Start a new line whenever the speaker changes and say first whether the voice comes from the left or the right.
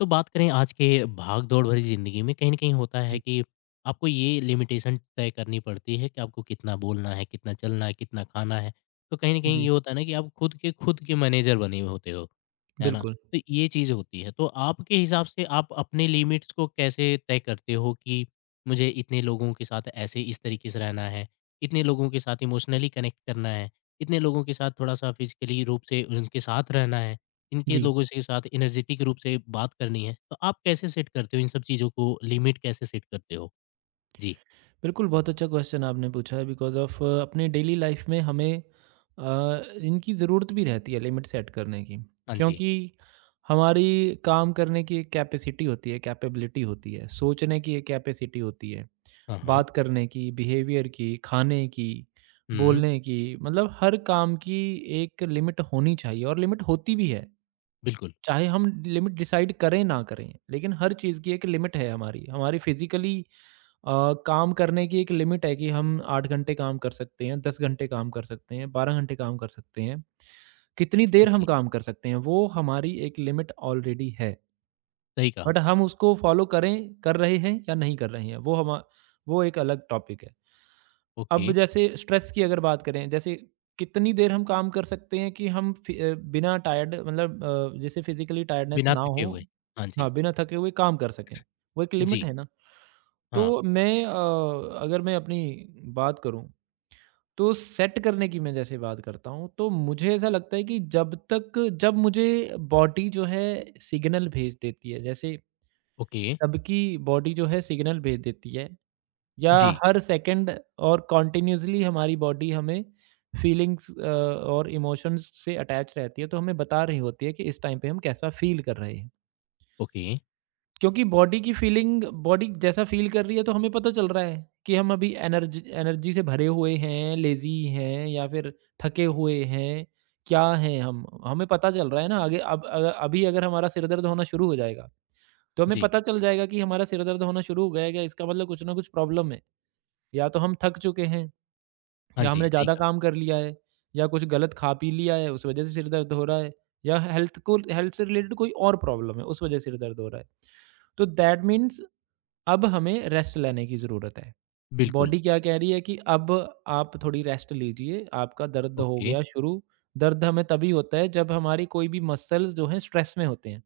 left: तो बात करें आज के भाग-दौड़ भरी ज़िंदगी में कहीं न कहीं होता है
right: जी,
left: कि आपको ये लिमिटेशन तय करनी पड़ती है कि आपको कितना बोलना है, कितना चलना है, कितना खाना है। तो कहीं न कहीं ये
right: जी,
left: होता है ना कि आप खुद के मैनेजर बने हुए होते हो, है ना?
right: बिल्कुल।
left: तो ये चीज़ होती है। तो आपके हिसाब से आप अपने लिमिट्स को कैसे तय करते हो कि मुझे इतने लोगों के साथ ऐसे इस तरीके से रहना है, इतने लोगों के साथ इमोशनली कनेक्ट करना है, इतने लोगों के साथ थोड़ा-सा फ़िज़िकली रूप से उनके साथ रहना है। इनके
right: जी,
left: लोगों से के साथ एनर्जेटिक रूप से बात करनी है, तो आप कैसे सेट करते हो इन सब चीज़ों को लिमिट कैसे सेट करते हो? जी।
right: बिल्कुल, बहुत अच्छा क्वेश्चन आपने पूछा है बिकॉज़ ऑफ अपने डेली लाइफ़ में हमें इनकी ज़रूरत भी रहती है लिमिट सेट करने की।
left: हाँ जी।
right: क्योंकि हमारी काम करने की एक कैपेसिटी होती है, कैपेबिलिटी होती है, सोचने की एक कैपेसिटी होती है,
left: हाँ, हाँ।
right: बात करने की, बिहेवियर की, खाने की,
left: हुँ,
right: बोलने की, मतलब हर काम की एक लिमिट होनी चाहिए और लिमिट होती भी है।
left: बिल्कुल।
right: चाहे हम लिमिट डिसाइड करें ना करें, लेकिन हर चीज़ की एक लिमिट है। हमारी हमारी फिजिकली काम करने की एक लिमिट है कि हम आठ घंटे काम कर सकते हैं, दस घंटे काम कर सकते हैं, बारह घंटे काम कर सकते हैं, कितनी देर हम
left: जी,
right: काम कर सकते हैं, वो हमारी एक लिमिट ऑलरेडी है।
left: सही कहा।
right: बट हम उसको फॉलो करें कर रहे हैं या नहीं कर रहे हैं, वो एक अलग टॉपिक है।
left: ओके,
right: अब जैसे स्ट्रेस की अगर बात करें, जैसे कितनी देर हम काम कर सकते हैं कि हम बिना टायर्ड, मतलब जैसे फिजिकली टायर्डनेस
left: बिना
right: ना
left: थके
right: हो,
left: हुए। हाँ जी।
right: हाँ, बिना थके हुए काम कर सकें, वो एक
left: जी,
right: लिमिट है ना। तो
left: हाँ,
right: अगर मैं अपनी बात करूं, तो सेट करने की मैं जैसे बात करता हूं, तो मुझे ऐसा लगता है कि जब मुझे बॉडी जो है सिग्नल भेज देती है, जैसे
left: ओके।
right: सबकी बॉडी जो है सिग्नल भेज देती है, या
left: जी,
right: हर सेकंड और कॉन्टिन्यूसली हमारी बॉडी हमें फीलिंग्स और इमोशंस से अटैच रहती है, तो हमें बता रही होती है कि इस टाइम पे हम कैसा फील कर रहे हैं।
left: ओके।
right: क्योंकि बॉडी की फीलिंग, बॉडी जैसा फील कर रही है, तो हमें पता चल रहा है कि हम अभी एनर्जी एनर्जी से भरे हुए हैं, लेजी हैं या फिर थके हुए हैं, क्या हैं हम, हमें पता चल रहा है ना। आगे अब अभी अगर हमारा सिर दर्द होना शुरू हो जाएगा, तो हमें
left: जी,
right: पता चल जाएगा कि हमारा सिर दर्द होना शुरू हो गया है, क्या इसका मतलब कुछ ना कुछ प्रॉब्लम है। या तो हम थक चुके हैं,
left: हाँ
right: या
left: जी,
right: हमने
left: सही
right: ज़्यादा
left: कहा।
right: काम कर लिया है, या कुछ गलत खा पी लिया है, उस वज़ह से सिर दर्द हो रहा है, या हेल्थ से रिलेटेड कोई और प्रॉब्लम है, उस वज़ह से सिर दर्द हो रहा है। तो दैट मीन्स अब हमें रेस्ट लेने की ज़रूरत है।
left: बिल्कुल,
right: बॉडी क्या कह रही है कि अब आप थोड़ी रेस्ट लीजिए, आपका दर्द हो
left: ओके।
right: गया शुरू। दर्द हमें तभी होता है जब हमारी कोई भी मसल्स जो हैं स्ट्रेस में होते हैं।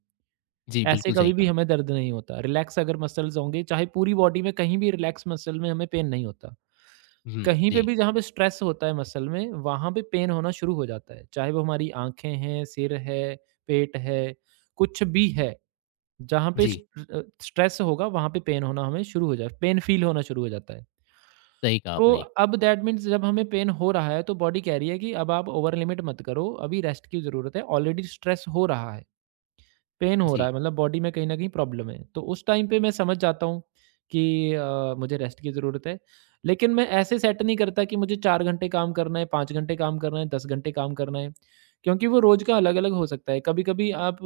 left: जी,
right: ऐसे
left: बिल्कुल सही
right: कभी भी
left: कहा।
right: हमें दर्द नहीं होता। रिलैक्स अगर मसल्स होंगे, चाहे पूरी बॉडी में कहीं भी, रिलैक्स मसल में हमें पेन नहीं होता।
left: हुँ,
right: कहीं पे
left: जी,
right: भी जहाँ पे स्ट्रेस होता है मसल में, वहाँ पे पेन होना शुरू हो जाता है। चाहे वो हमारी आँखें हैं, सिर है, पेट है, कुछ भी है, जहाँ पे
left: जी,
right: स्ट्रेस होगा, वहाँ पे पेन होना हमें शुरू हो जाए, पेन फ़ील होना शुरू हो जाता है।
left: सही कहा
right: तो
left: आपने।
right: अब दैट मीन्स जब हमें पेन हो रहा है, तो बॉडी कह रही है कि अब आप ओवर लिमिट मत करो, अभी रेस्ट की ज़रूरत है, ऑलरेडी स्ट्रेस हो रहा है। पेन हो रहा
left: जी,
right: है मतलब बॉडी में कहीं न कहीं प्रॉब्लम है। तो उस टाइम पे मैं समझ जाता हूँ कि मुझे रेस्ट की ज़रूरत है। लेकिन मैं ऐसे सेट नहीं करता कि मुझे 4 घंटे काम करना है, 5 घंटे काम करना है, 10 घंटे काम करना है, क्योंकि वो रोज़ का अलग-अलग हो सकता है। कभी-कभी आप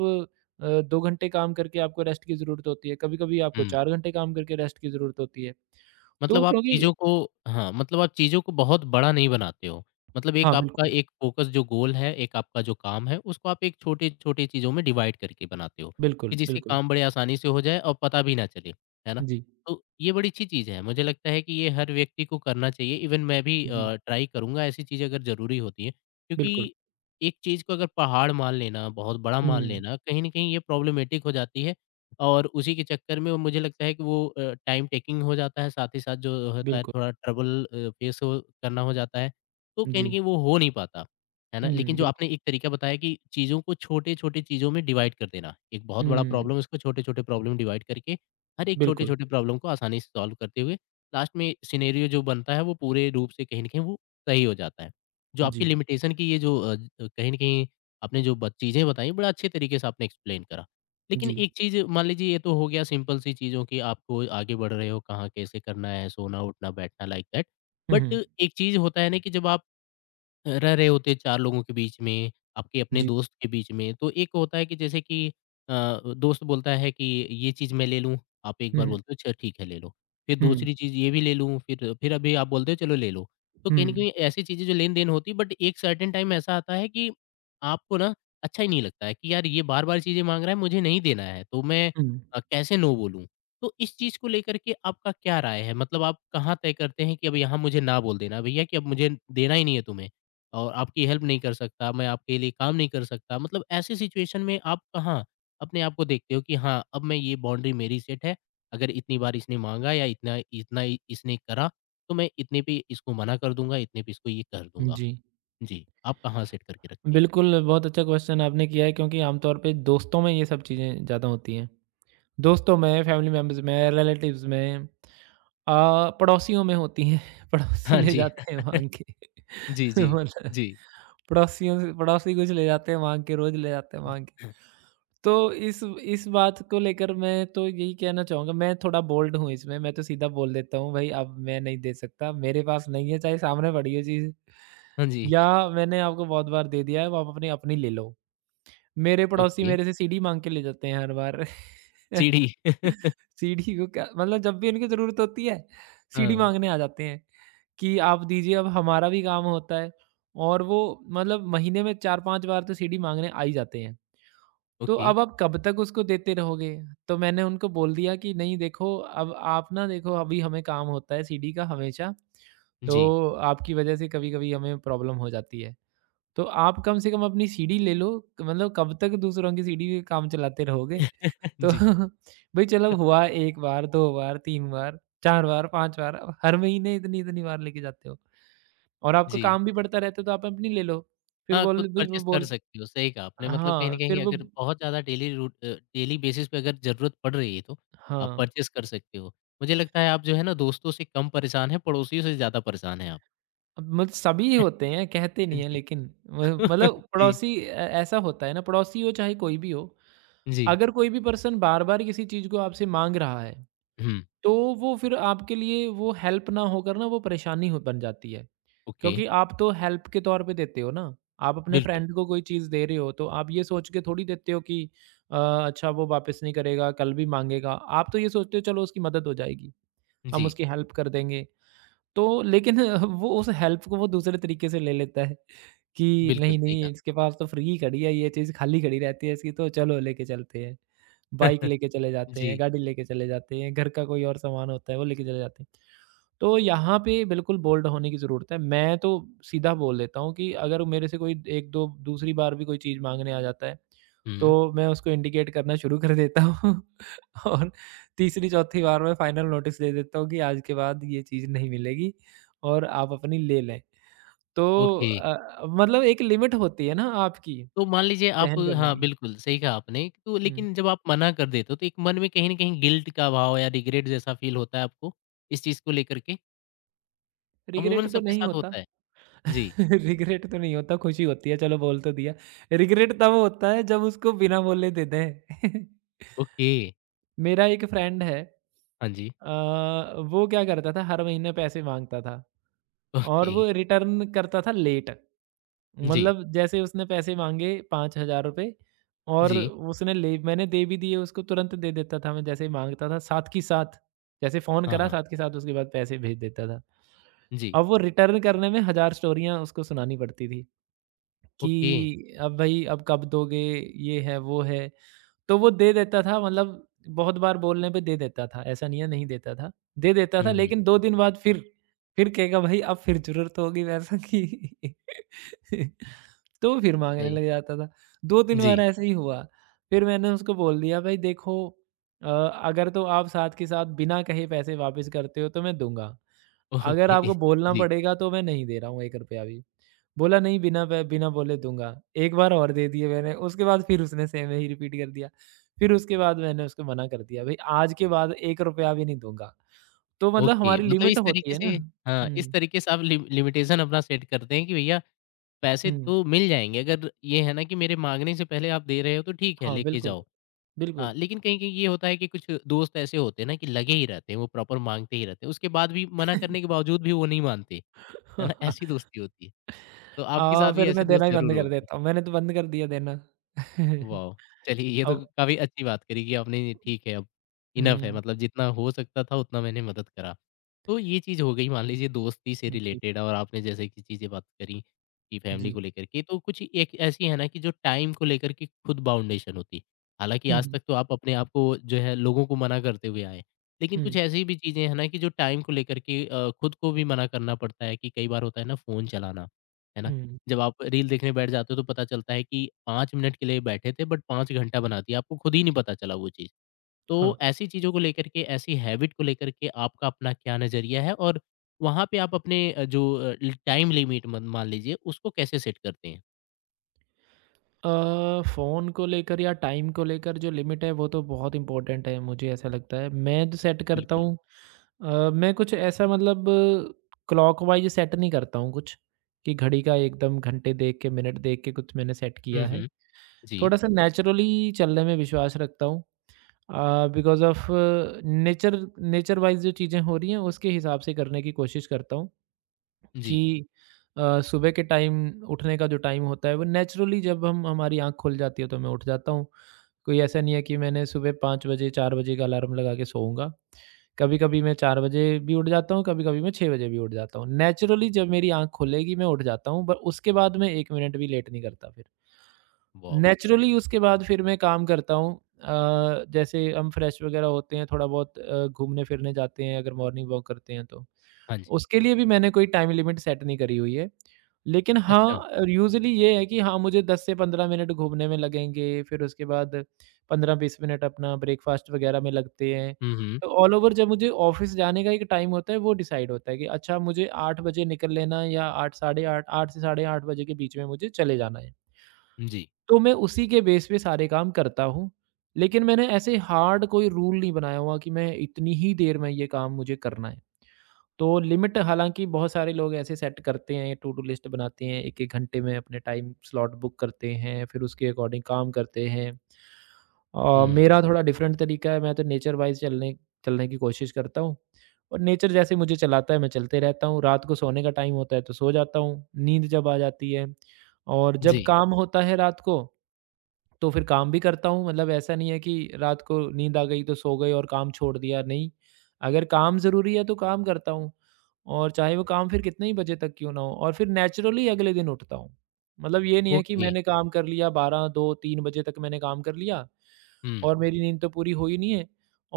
right: 2 घंटे काम करके आपको रेस्ट की ज़रूरत होती है, कभी-कभी आपको
left: हुँ।
right: 4 घंटे काम करके रेस्ट की ज़रूरत होती है।
left: मतलब
right: तो
left: आप
right: क्योंकि
left: चीज़ों को हाँ, मतलब आप चीज़ों को बहुत बड़ा नहीं बनाते हो। मतलब एक
right: हाँ,
left: आपका
right: बिल्कुल,
left: एक फ़ोकस जो गोल है, एक आपका जो काम है, उसको आप एक छोटे-छोटे चीज़ों में डिवाइड करके बनाते हो, कि
right: बिल्कुल,
left: जिससे
right: बिल्कुल।
left: काम बड़े आसानी से हो जाए और पता भी ना चले, है ना?
right: जी,
left: तो ये बड़ी अच्छी चीज़ है। मुझे लगता है कि ये हर व्यक्ति को करना चाहिए। इवन मैं भी
right: जी,
left: ट्राई करूँगा ऐसी चीज़ें अगर ज़रूरी होती हैं,
right: बिल्कुल।
left: क्योंकि एक चीज़ को अगर पहाड़ मान लेना, बहुत बड़ा मान
right: हुँ,
left: लेना, कहीं न कहीं ये प्रॉब्लमैटिक हो जाती है और उसी के चक्कर में वो मुझे लगता है कि वो टाइम टेकिंग हो जाता है, साथ ही साथ जो होता है
right: बिल्कुल।
left: थोड़ा ट्रबल फेस हो करना हो जाता है, तो कहीं
right: जी।
left: न कहीं वो हो नहीं पाता, है ना? लेकिन
right: हुँ,
left: जो
right: बिल्कुल।
left: आपने एक तरीका बताया कि चीज़ों को छोटे-छोटे चीज़ों में डिवाइड कर देना, एक बहुत बड़ा
right: हुँ,
left: प्रॉब्लम है, उसको छोटे-छोटे प्रॉब्लम डिवाइड करके, हर एक
right: बिल्कुल।
left: छोटे-छोटे प्रॉब्लम को आसानी से सॉल्व करते हुए, लास्ट में सिनेरियो जो बनता है, वो पूरे रूप से कहीं न कहीं वो सही हो जाता है। जो
right: जी।
left: आपकी लिमिटेशन की ये जो कहीं न कहीं आपने जो ब चीज़ें बताई, बड़ा अच्छे तरीके से आपने एक्सप्लेन करा। लेकिन
right: जी।
left: एक चीज़ मान लीजिए ये तो हो गया सिंपल सी चीज़ों की आपको आगे बढ़ रहे हो, कहाँ कैसे करना है, सोना, उठना, बैठना लाइक दैट।
right: हुँ,
left: बट
right: हुँ।
left: एक चीज़ होता है ना कि जब आप रह रहे होते हैं 4 लोगों के बीच में, आपके अपने
right: जी।
left: दोस्त के बीच में, तो एक होता है कि जैसे कि अ, दोस्त बोलता है कि ये चीज़ मैं ले लूँ, आप एक
right: हुँ,
left: बार
right: हुँ।
left: बोलते हो अच्छा ठीक है ले लो, फिर दूसरी चीज़ ये भी ले लूँ, फिर अभी आप बोलते हो चलो ले लो। तो कहीं
right: हुँ,
left: न
right: हुँ,
left: कहीं ऐसी चीज़ें जो लेन-देन होती है बट एक सर्टेन टाइम ऐसा आता है कि आपको ना अच्छा ही नहीं लगता है कि यार ये बार-बार चीज़ें माँग रहा है, मुझे नहीं देना है, तो मैं
right: हुँ।
left: कैसे नो बोलूँ? तो इस चीज़ को लेकर के आपका क्या राय है? मतलब आप कहाँ तय करते हैं कि अब यहाँ मुझे ना बोल देना, भैया कि अब मुझे देना ही नहीं है तुम्हें? और आपकी हेल्प नहीं कर सकता, मैं आपके लिए काम नहीं कर सकता। मतलब ऐसी सिचुएशन में आप कहाँ अपने आप को देखते हो कि हाँ, अब मैं ये बाउंड्री मेरी सेट है, अगर इतनी बार इसने माँगा या इतना इतना इ इसने करा, तो मैं इतने पे इसको मना कर दूँगा, इतने पे इसको ये कर दूँगा।
right: जी।
left: जी, आप कहाँ सेट करके रखते हैं?
right: बिल्कुल, बहुत अच्छा क्वेश्चन आपने किया है, क्योंकि आमतौर पे दोस्तों में ये सब चीज़ें ज़्यादा होती हैं। दोस्तों में, फैमिली मेंबर्स में, रिलेटिव्स में, पड़ोसियों में होती हैं। पड़ोसी
left: हाँ
right: ले
left: जी।
right: जाते हैं माँग के।
left: जी, जी।
right: मतलब
left: जी।
right: पड़ोसियों से, पड़ोसी कुछ ले जाते हैं माँग के, रोज़ ले जाते हैं माँग के। तो इस बात को लेकर मैं तो यही कहना चाहूँगा, मैं थोड़ा बोल्ड हूँ इसमें, मैं तो सीधा बोल देता हूँ, "भई अब मैं नहीं दे सकता, मेरे पास नहीं है, चाहे सामने पड़ी हो चीज़,
left: हाँ जी।
right: या मैंने आपको बहुत बार दे दिया है, अब आप अपनी अपनी ले लो।" मेरे पड़ोसी
left: ओके।
right: मेरे से सीढ़ी माँग के ले जाते हैं हर बार।
left: सीढ़ी।
right: सीढ़ी को क्या, मतलब जब भी उनकी ज़रूरत होती है, सीढ़ी
left: हाँ।
right: माँगने आ जाते हैं कि, "आप दीजिए, अब हमारा भी काम होता है।" और वो मतलब महीने में 4-5 बार तो सीढ़ी माँगने आ ही जाते हैं। तो
left: ओके।
right: अब आप कब तक उसको देते रहोगे? तो मैंने उनको बोल दिया कि नहीं देखो, अब आप, ना देखो, अभी हमें काम होता है सीढ़ी का हमेशा,
left: जी।
right: तो आपकी वज़ह से कभी-कभी हमें प्रॉब्लम हो जाती है। तो आप कम से कम अपनी सीढ़ी ले लो, मतलब कब तक दूसरों की सीढ़ी पे काम चलाते रहोगे? तो
left: जी।
right: भई चलो, हुआ 1 बार, 2 बार, 3 बार, 4 बार, 5 बार, अब हर महीने इतनी-इतनी बार लेके जाते हो। और आपका
left: जी।
right: काम भी बढ़ता रहता है, तो आप अपनी ले लो। फिर
left: हाँ, खुद
right: बोल, भई वो
left: परचेज़ कर
right: बोल,
left: सकते हो, सही कहा आपने। मतलब कहीं न
right: हाँ, फिर
left: कहीं
right: वो,
left: अगर बहुत ज़्यादा डेली बेसिस पे अगर ज़रूरत पड़ रही है तो आप
right: हाँ।
left: परचेज़ कर सकते हो। मुझे लगता है आप जो है ना दोस्तों से कम परेशान हैं, पड़ोसियों से ज़्यादा परेशान हैं आप।
right: अब मतलब सभी होते हैं, कहते नहीं है
left: जी।
right: लेकिन म मतलब
left: जी,
right: पड़ोसी ए ऐसा होता है ना, पड़ोसी हो चाहे कोई भी हो,
left: जी।
right: अगर कोई भी पर्सन बार-बार किसी चीज़ को आपसे माँग रहा है,
left: हुँ,
right: तो वो फिर आपके लिए वो हेल्प ना होकर, ना वो परेशानी हो, बन जाती है।
left: ओके,
right: क्योंकि आप तो हेल्प के तौर पे देते हो ना, आप अपने
left: बिल्कुल।
right: फ्रेंड को कोई चीज़ दे रहे हो, तो आप ये सोच के थोड़ी देते हो कि अच्छा वो वापस नहीं करेगा, कल भी माँगेगा। आप तो ये सोचते हो चलो उसकी मदद हो जाएगी,
left: जी,
right: हम उसकी हेल्प कर देंगे। तो लेकिन वो उस हेल्प को वो दूसरे तरीके से ले लेता है कि
left: बिल्कुल
right: नहीं,
left: सही कहा।
right: नहीं, इसके पास तो फ्री खड़ी है, ये चीज़ खाली खड़ी रहती है इसकी, तो चलो लेके चलते हैं। बाइक लेके चले जाते हैं,
left: जी,
right: गाड़ी लेके चले जाते हैं, घर का कोई और सामान होता है वो लेके चले जाते हैं। तो यहाँ पे बिल्कुल बोल्ड होने की ज़रूरत है। मैं तो सीधा बोल देता हूँ कि अगर मेरे से कोई 1-2 दूसरी बार भी कोई चीज़ माँगने आ जाता है,
left: हुँ,
right: तो मैं उसको इंडिकेट करना शुरू कर देता हूँ। और तीसरी चौथी बार मैं फाइनल नोटिस दे देता हूँ कि आज के बाद ये चीज़ नहीं मिलेगी और आप अपनी ले लें। तो
left: ओके।
right: मतलब एक लिमिट होती है ना आपकी
left: तो मान लीजिए आप
right: सहन करने
left: हाँ,
right: की।
left: बिल्कुल सही कहा आपने। तो
right: हुँ,
left: लेकिन जब आप मना कर देते हो तो एक मन में कहीं न कहीं गिल्ट का भाव या रिग्रेट जैसा फ़ील होता है आपको, इस चीज़ को लेकर के? अमूमन
right: रिग्रेट तो
left: सबके
right: नहीं
left: साथ
right: होता।
left: होता है। जी,
right: रिग्रेट तो नहीं होता, खुशी होती है, चलो बोल तो दिया। रिग्रेट तब होता है जब उसको बिना बोले दे दें।
left: ओके,
right: मेरा एक फ्रेंड है,
left: हाँ जी,
right: अ, वो क्या करता था, हर महीने पैसे माँगता था। और
left: ओके,
right: वो रिटर्न करता था लेट।
left: जी,
right: मतलब जैसे उसने पैसे माँगे ₹5000 और
left: जी,
right: उसने ले मैंने दे भी दिए, उसको तुरंत दे देता था मैं जैसे ही माँगता था, साथ की साथ, जैसे फ़ोन
left: हाँ,
right: करा
left: हाँ,
right: साथ के साथ उसके बाद पैसे भेज देता था।
left: जी,
right: अब वो रिटर्न करने में 1000 स्टोरियाँ उसको सुनानी पड़ती थी
left: ओके,
right: कि अब भाई अब कब दोगे, ये है वो है। तो वो दे देता था, मतलब बहुत बार बोलने पे दे देता था, ऐसा नहीं है नहीं देता था। दे देता
left: हुँ,
right: था
left: हुँ,
right: लेकिन 2 दिन बाद फिर कहेगा भाई अब फिर ज़रूरत होगी पैसों की। तो फिर माँगने
left: सही
right: लग
left: है।
right: जाता था। 2-3 बार
left: जी,
right: ऐसे ही हुआ। फिर मैंने उसको बोल दिया, भाई देखो, अ, अगर तो आप साथ के साथ बिना कहे पैसे वापस करते हो तो मैं दूँगा। अगर
left: ओके,
right: आपको बोलना
left: जी,
right: पड़ेगा तो मैं नहीं दे रहा हूँ ₹1 भी। बोला नहीं, बिना ब बिना बोले दूँगा। एक बार और दे दिए मैंने, उसके बाद फिर उसने सेम वही रिपीट कर दिया। फिर उसके बाद मैंने उसको मना कर दिया, भई आज के बाद ₹1 भी नहीं दूँगा। तो मतलब
left: ओके,
right: हमारी
left: मतलब
right: लिमिट
left: इस
right: होती
left: तरीके
right: है ना।
left: से हाँ, इस
right: हुँ,
left: तरीके से आप लिमिटेशन अपना सेट करते हैं कि भैया पैसे
right: हुँ।
left: तो मिल जाएँगे, अगर ये है ना कि मेरे माँगने से पहले आप दे रहे हो तो ठीक है,
right: हाँ,
left: लेके
right: बिल्कुल,
left: जाओ। हाँ,
right: बिल्कुल।
left: लेकिन कहीं-कहीं ये होता है कि कुछ दोस्त ऐसे होते हैं ना कि लगे ही रहते हैं, वो प्रॉपर माँगते ही रहते हैं, उसके बाद भी मना करने के बावजूद भी वो नहीं मानते, है ना? ऐसी दोस्ती होती है। तो आपके
right: हाँ,
left: साथ भी
right: फिर
left: ऐसे
right: मैं देना
left: दोस्त
right: ही
left: ज़रूर
right: बंद कर
left: होगी।
right: देता हूँ। मैंने तो बंद कर दिया देना।
left: वाओ! चलिए ये तो
right: अब
left: काफ़ी अच्छी बात करी कि आपने ठीक है अब इनफ़ है
right: हुँ,
left: मतलब जितना हो सकता था उतना मैंने मदद करा। तो ये चीज़ हो गई मान लीजिए दोस्ती से
right: जी,
left: रिलेटेड और आपने जैसे कि चीज़ें बात करी कि फैमिली
right: जी।
left: को लेकर के, तो कुछ एक ऐसी है ना कि जो टाइम को लेकर के खुद बाउंडेशन होती है। हालाँकि आज तक तो आप अपने आप को जो है लोगों को मना करते हुए आए। लेकिन
right: हुँ,
left: कुछ
right: हुँ,
left: ऐसी भी चीज़ें हैं ना कि जो टाइम को लेकर के खुद को भी मना करना पड़ता है कि कई बार होता है ना फ़ोन चलाना, है ना?
right: हुँ, हुँ।
left: जब आप रील देखने बैठ जाते हो तो पता चलता है कि 5 मिनट के लिए बैठे थे बट 5 घंटा बना दिया, आपको खुद ही नहीं पता चला वो चीज़।
right: हाँ।
left: तो ऐसी चीज़ों को लेकर के, ऐसी हैबिट को लेकर के आपका अपना क्या नज़रिया है और वहाँ पे आप अपने अ, जो अ, ल टाइम लिमिट मन मान लीजिए उसको कैसे सेट करते हैं?
right: अ, फ़ोन को लेकर या टाइम को लेकर जो लिमिट है वो तो बहुत इम्पोर्टेंट है, मुझे ऐसा लगता है। मैं जो सेट करता
left: बिल्कुल।
right: हूँ, मैं कुछ ऐसा, मतलब क्लॉकवाइज़ सेट नहीं करता हूँ कुछ, कि घड़ी का एकदम घंटे देख के, मिनट देख के कुछ मैंने सेट
left: हुँ,
right: किया है।
left: हुँ। जी,
right: थोड़ा-सा नेचुरली चलने में विश्वास रखता हूँ, because of nature nature wise जो चीज़ें हो रही हैं उसके हिसाब से करने की कोशिश करता हूँ।
left: जी।
right: कि सुबह के टाइम उठने का जो टाइम होता है, वो नेचुरली जब हम, हमारी आँख खुल जाती है, तो मैं उठ जाता हूँ। कोई ऐसा नहीं है कि मैंने सुबह 5 बजे 4 बजे का अलार्म लगा के सोऊँगा। कभी-कभी मैं 4 बजे भी उठ जाता हूँ, कभी-कभी मैं 6 बजे भी उठ जाता हूँ। नेचुरली जब मेरी आँख खुलेगी मैं उठ जाता हूँ, पर उसके बाद मैं 1 मिनट भी लेट नहीं करता फिर।
left: वॉव!
right: नेचुरली उसके बाद फिर मैं काम करता हूँ। जैसे हम फ्रेश वगैरह होते हैं, थोड़ा बहुत घूमने-फिरने जाते हैं अगर मॉर्निंग वॉक करते हैं तो।
left: हाँ जी।
right: उसके लिए भी मैंने कोई टाइम लिमिट सेट नहीं करी हुई है। लेकिन
left: अच्छा।
right: हाँ, यूजुअली ये है कि हाँ, मुझे 10 से 15 मिनट घूमने में लगेंगे, फिर उसके बाद 15-20 मिनट अपना ब्रेकफास्ट वगैरह में लगते हैं।
left: हुँ, हुँ।
right: तो ऑल ओवर जब मुझे ऑफ़िस जाने का एक टाइम होता है, वो डिसाइड होता है कि अच्छा मुझे 8 बजे निकल लेना है या 8 साढ़े 8 8 से साढ़े 8 बजे के बीच में मुझे चले जाना है।
left: जी।
right: तो मैं उसी के बेस पे सारे काम करता हूँ। लेकिन मैंने ऐसे हार्ड कोई रूल नहीं बनाया हुआ कि मैं इतनी ही देर में ये काम मुझे करना है। तो लिमिट हालाँकि बहुत सारे लोग ऐसे सेट करते हैं, टू डू लिस्ट बनाते हैं, 1-1 घंटे में अपने टाइम स्लॉट बुक करते हैं, फिर उसके अकॉर्डिंग काम करते हैं।
left: हुँ।
right: मेरा थोड़ा डिफरेंट तरीका है, मैं तो नेचर वाइज़ चलने चलने की कोशिश करता हूँ और नेचर जैसे मुझे चलाता है मैं चलते रहता हूँ। रात को सोने का टाइम होता है तो सो जाता हूँ, नींद जब आ जाती है और जब
left: जी।
right: काम होता है रात को तो फिर काम भी करता हूँ। मतलब ऐसा नहीं है कि रात को नींद आ गई तो सो गए और काम छोड़ दिया, नहीं। अगर काम ज़रूरी है तो काम करता हूँ और चाहे वो काम फिर कितने ही बजे तक क्यों ना हो, और फिर नेचुरली अगले दिन उठता हूँ। मतलब ये नहीं है कि
left: ओके।
right: मैंने काम कर लिया, 12 2 3 बजे तक मैंने काम कर लिया
left: हुँ।
right: और मेरी नींद तो पूरी हुई नहीं है,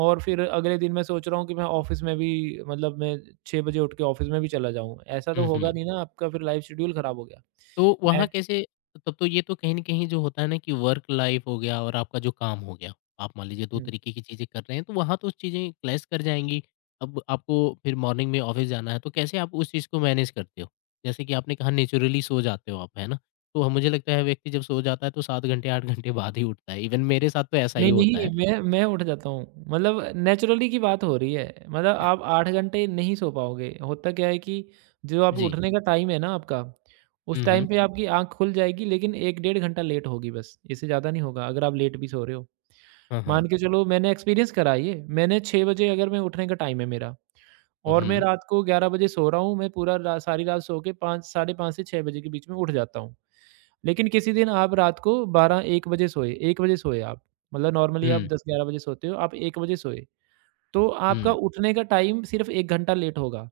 right: और फिर अगले दिन मैं सोच रहा हूँ कि मैं ऑफिस में भी, मतलब मैं 6 बजे उठ के ऑफिस में भी चला जाऊँ, ऐसा
left: हुँ,
right: तो
left: हुँ।
right: होगा नहीं ना आपका, फिर लाइफ शेड्यूल खराब हो गया।
left: तो वहाँ
right: नेच
left: कैसे तब तो ये तो कहीं न कहीं जो होता है ना कि वर्क लाइफ़ हो गया और आपका जो काम हो गया। आप मान लीजिए 2 तरीके की चीज़ें कर रहे हैं, तो वहाँ तो चीज़ें क्लैश कर जाएँगी। अब आपको फिर मॉर्निंग में ऑफ़िस जाना है, तो कैसे आप उस चीज़ को मैनेज करते हो? जैसे कि आपने कहा नेचुरली सो जाते हो आप, है ना? तो मुझे लगता है व्यक्ति जब सो जाता है तो 7 घंटे 8 घंटे बाद ही उठता है। इवन मेरे साथ तो ऐसा ही
right: नहीं,
left: होता
right: नहीं,
left: है।
right: मैं उठ जाता हूँ। मतलब नेचुरली की बात हो रही है। मतलब आप 8 घंटे नहीं सो पाओगे। होता क्या है कि जो आप
left: जी।
right: उठने का टाइम है ना आपका, उस
left: हुँ, हुँ।
right: टाइम पे आपकी आँख खुल जाएगी, लेकिन 1 डेढ़ घंटा लेट होगी बस, इससे ज़्यादा नहीं होगा अगर आप लेट भी सो रहे हो।
left: हाँ, हाँ।
right: मान के चलो, मैंने एक्सपीरियंस करा ये, मैंने 6 बजे अगर मैं उठने का टाइम है मेरा
left: तो
right: और मैं
left: हुँ,
right: रात को 11 बजे सो रहा हूँ, मैं पूरा रा सारी रात सो के 5 साढ़े 5 से 6 बजे के बीच में उठ जाता हूँ। लेकिन किसी दिन आप रात को 12-1 बजे सोए, 1 बजे सोए आप, मतलब नॉर्मली आप
left: हुँ,
right: 10-11 बजे सोते हो, आप 1 बजे सोए, तो आपका
left: हुँ।
right: उठने का टाइम सिर्फ़ 1 घंटा लेट होगा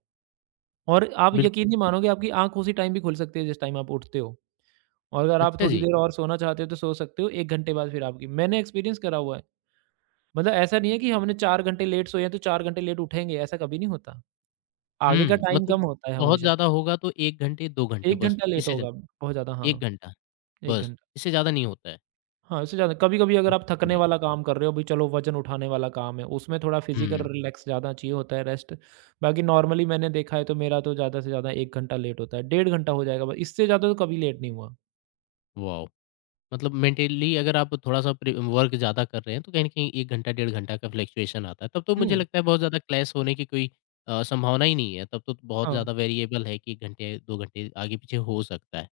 right: और आप
left: बिल्कुल।
right: यकीन नहीं मानोगे, आपकी आँख उसी टाइम भी खुल सकती है जिस टाइम आप उठते हो। और अगर आप
left: अच्छा
right: थोड़ी
left: जी।
right: देर और सोना चाहते हो तो सो सकते हो, 1 घंटे बाद फिर आपकी, मैंने एक्सपीरियंस करा हुआ है। मतलब ऐसा नहीं है कि हमने 4 घंटे लेट सोए हैं तो 4 घंटे लेट उठेंगे, ऐसा कभी नहीं होता। आगे का
left: हुँ,
right: टाइम
left: मतलब
right: कम होता है
left: बहुत
right: हमेशा,
left: ज़्यादा होगा तो 1 घंटे 2 घंटे
right: 1
left: बस,
right: घंटा लेट
left: इससे ज़्या
right: होगा बहुत ज़्यादा
left: 1
right: हाँ,
left: घंटा,
right: 1
left: बस,
right: घंटा।
left: इससे ज़्यादा नहीं होता है।
right: हाँ, इससे ज़्यादा कभी-कभी अगर आप थकने
left: ओके,
right: वाला काम कर रहे हो, भई चलो वज़न उठाने वाला काम है, उसमें थोड़ा फिज़िकल
left: हुँ,
right: रिलैक्स ज़्यादा चाहिए होता है, रेस्ट। बाकी नॉर्मली मैंने देखा है, तो मेरा तो ज़्यादा से ज़्यादा 1 घंटा लेट होता है, डेढ़ घंटा हो जाएगा, ब इससे ज़्यादा तो कभी लेट नहीं हुआ।
left: वॉव! मतलब मेंटली अगर आप थोड़ा-सा प्रि वर्क ज़्यादा कर रहे हैं, तो कहीं न कहीं 1 घंटा, डेढ़ घंटा का फ्लक्चुएशन आता है। तब तो मुझे
right: हुँ,
left: लगता है बहुत ज़्यादा क्लैश होने की कोई संभावना ही नहीं है। तब तो बहुत
right: हाँ,
left: ज़्यादा वेरिएबल है कि 1 घंटे, 2 घंटे आगे-पीछे हो सकता है।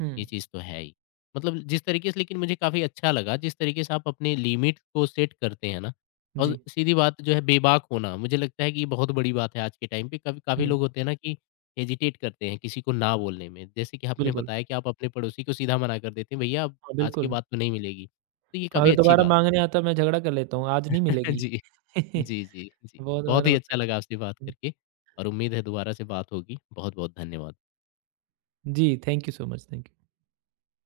right: हुँ,
left: ये चीज़ तो है ही। मतलब जिस तरीके से लेकिन मुझे काफ़ी अच्छा लगा जिस तरीके से आप अपने लिमिट को सेट करते हैं ना और
right: जी,
left: सीधी बात जो है बेबाक होना मुझे लगता है कि ये बहुत बड़ी बात है आज के टाइम पे। काफ़ी काफ़ी
right: हुँ,
left: लोग होते हैं ना कि हेजिटेट करते हैं किसी को ना बोलने में। जैसे कि आपने
right: बिल्कुल।
left: बताया कि आप अपने पड़ोसी को सीधा मना कर देते हैं, भैया अब
right: हाँ,
left: आज के
right: बिल्कुल।
left: बाद तो नहीं मिलेगी। तो ये काफ़ी
right: अगर
left: अच्छी
right: दोबारा
left: बात है।
right: माँगने आता मैं झगड़ा कर लेता हूँ, आज नहीं मिलेगी।
left: जी, जी, जी, जी।
right: बहुत बार
left: बहुत ही
right: होता
left: अच्छा
right: है।
left: लगा आपसे बात
right: हुँ,
left: करके और उम्मीद है दोबारा से बात होगी। बहुत-बहुत धन्यवाद।
right: जी, thank you so much, thank you.